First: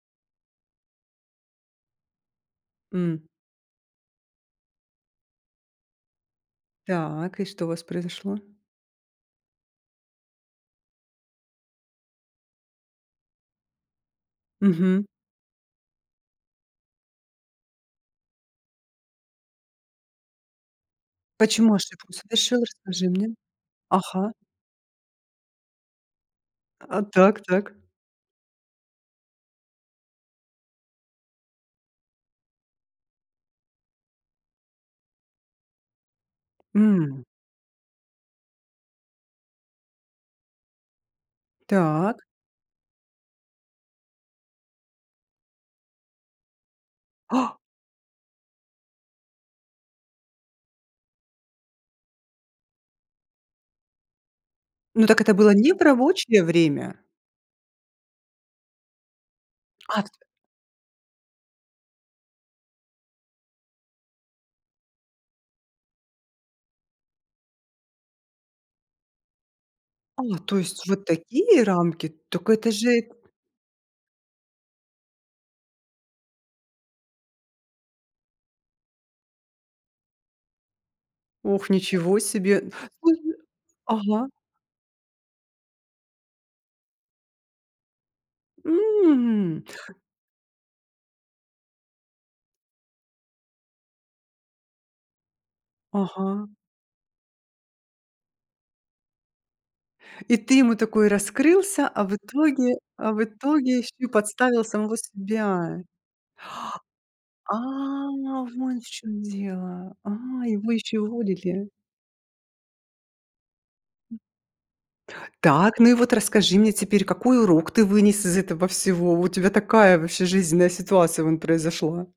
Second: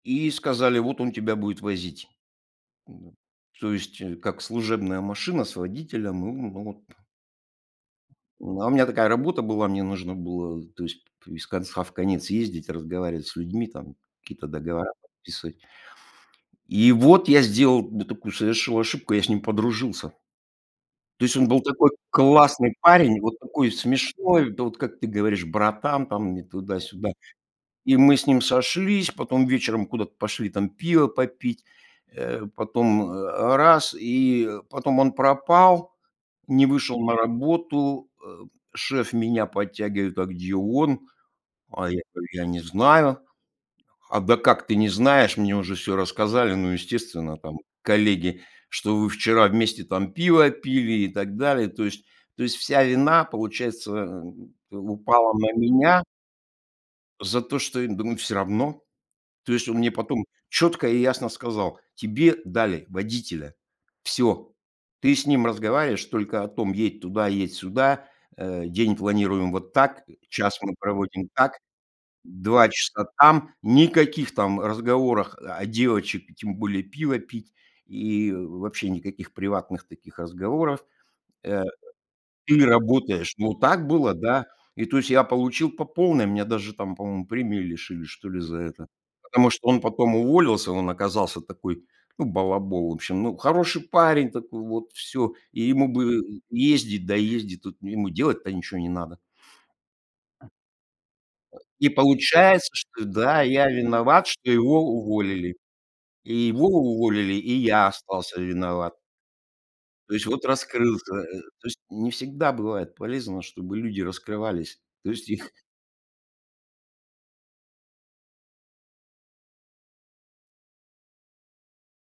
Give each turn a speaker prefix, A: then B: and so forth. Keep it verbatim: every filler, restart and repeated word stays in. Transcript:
A: И сказали: "Вот он тебя будет возить."
B: М.
A: То есть как служебная машина с водителем, ну ну, вот
B: Так, и что у вас произошло?
A: Ну, у меня такая работа была, мне нужно было, то есть из конца в конец ездить, разговаривать с людьми, там какие-то договора
B: Мгм.
A: подписывать. И вот я сделал, да, такую совершил ошибку- я с ним подружился. То есть он был
B: Почему
A: такой
B: ошибку совершил?
A: классный
B: Расскажи
A: парень,
B: мне.
A: вот такой
B: Ага.
A: смешной, да, вот как ты говоришь, "братан" там, не
B: А,
A: туда-сюда.
B: так, так.
A: И мы с ним сошлись, потом вечером куда-то пошли там пива попить, э, потом, а, раз и потом он пропал, не вышел на
B: М.
A: работу. Э, шеф меня подтягивает: "А где он?" А я
B: Так.
A: говорю: "Я не знаю"- "А да как ты не знаешь? Мне уже всё рассказали. Ну, естественно, там, коллеги, что вы вчера вместе там пиво пили и так далее". То есть то есть вся вина, получается,
B: Ну, так это
A: упала
B: было
A: на
B: не в
A: меня.
B: рабочее время!
A: за то, что я думаю, всё равно. То есть он мне
B: Акт
A: потом чётко и ясно сказал: "Тебе дали водителя. Всё. Ты с ним разговариваешь только о том: едь туда, едь сюда. Э, день планируем вот так.
B: А, то
A: Час мы
B: есть вот
A: проводим так.
B: такие рамки? Так
A: два
B: это
A: часа
B: же
A: там, никаких там разговоров о девочек, и тем более пиво пить, и вообще никаких приватных таких разговоров, э,
B: Ох, ничего
A: или
B: себе.
A: работаешь".
B: Слушай
A: Ну, так было,
B: Ага.
A: да. И, то есть, я получил по полной. Меня даже там, по-моему, премии лишили, что ли, за это. Потому
B: М.
A: что он потом уволился, он оказался такой, ну, балабол. В общем, ну, хороший парень такой вот, всё. И ему бы
B: Ага.
A: ездить да ездить тут, но ему делать-то ничё не надо.
B: И ты ему такой раскрылся,
A: И
B: а в
A: получается,
B: итоге
A: что
B: а в
A: да, я
B: итоге ещё и
A: виноват, что
B: подставил
A: его
B: самого
A: уволили.
B: себя.
A: И его уволили,
B: А,
A: и я остался
B: вон в
A: виноват.
B: чём дело, а,
A: То есть вот
B: его ещё
A: раскрылся. Э, то
B: уволили.
A: есть не всегда бывает полезно, чтобы люди раскрывались. То есть их
B: Так, ну и вот расскажи мне теперь: какой урок ты вынес из этого всего? У тебя такая вообще жизненная ситуация вон произошла.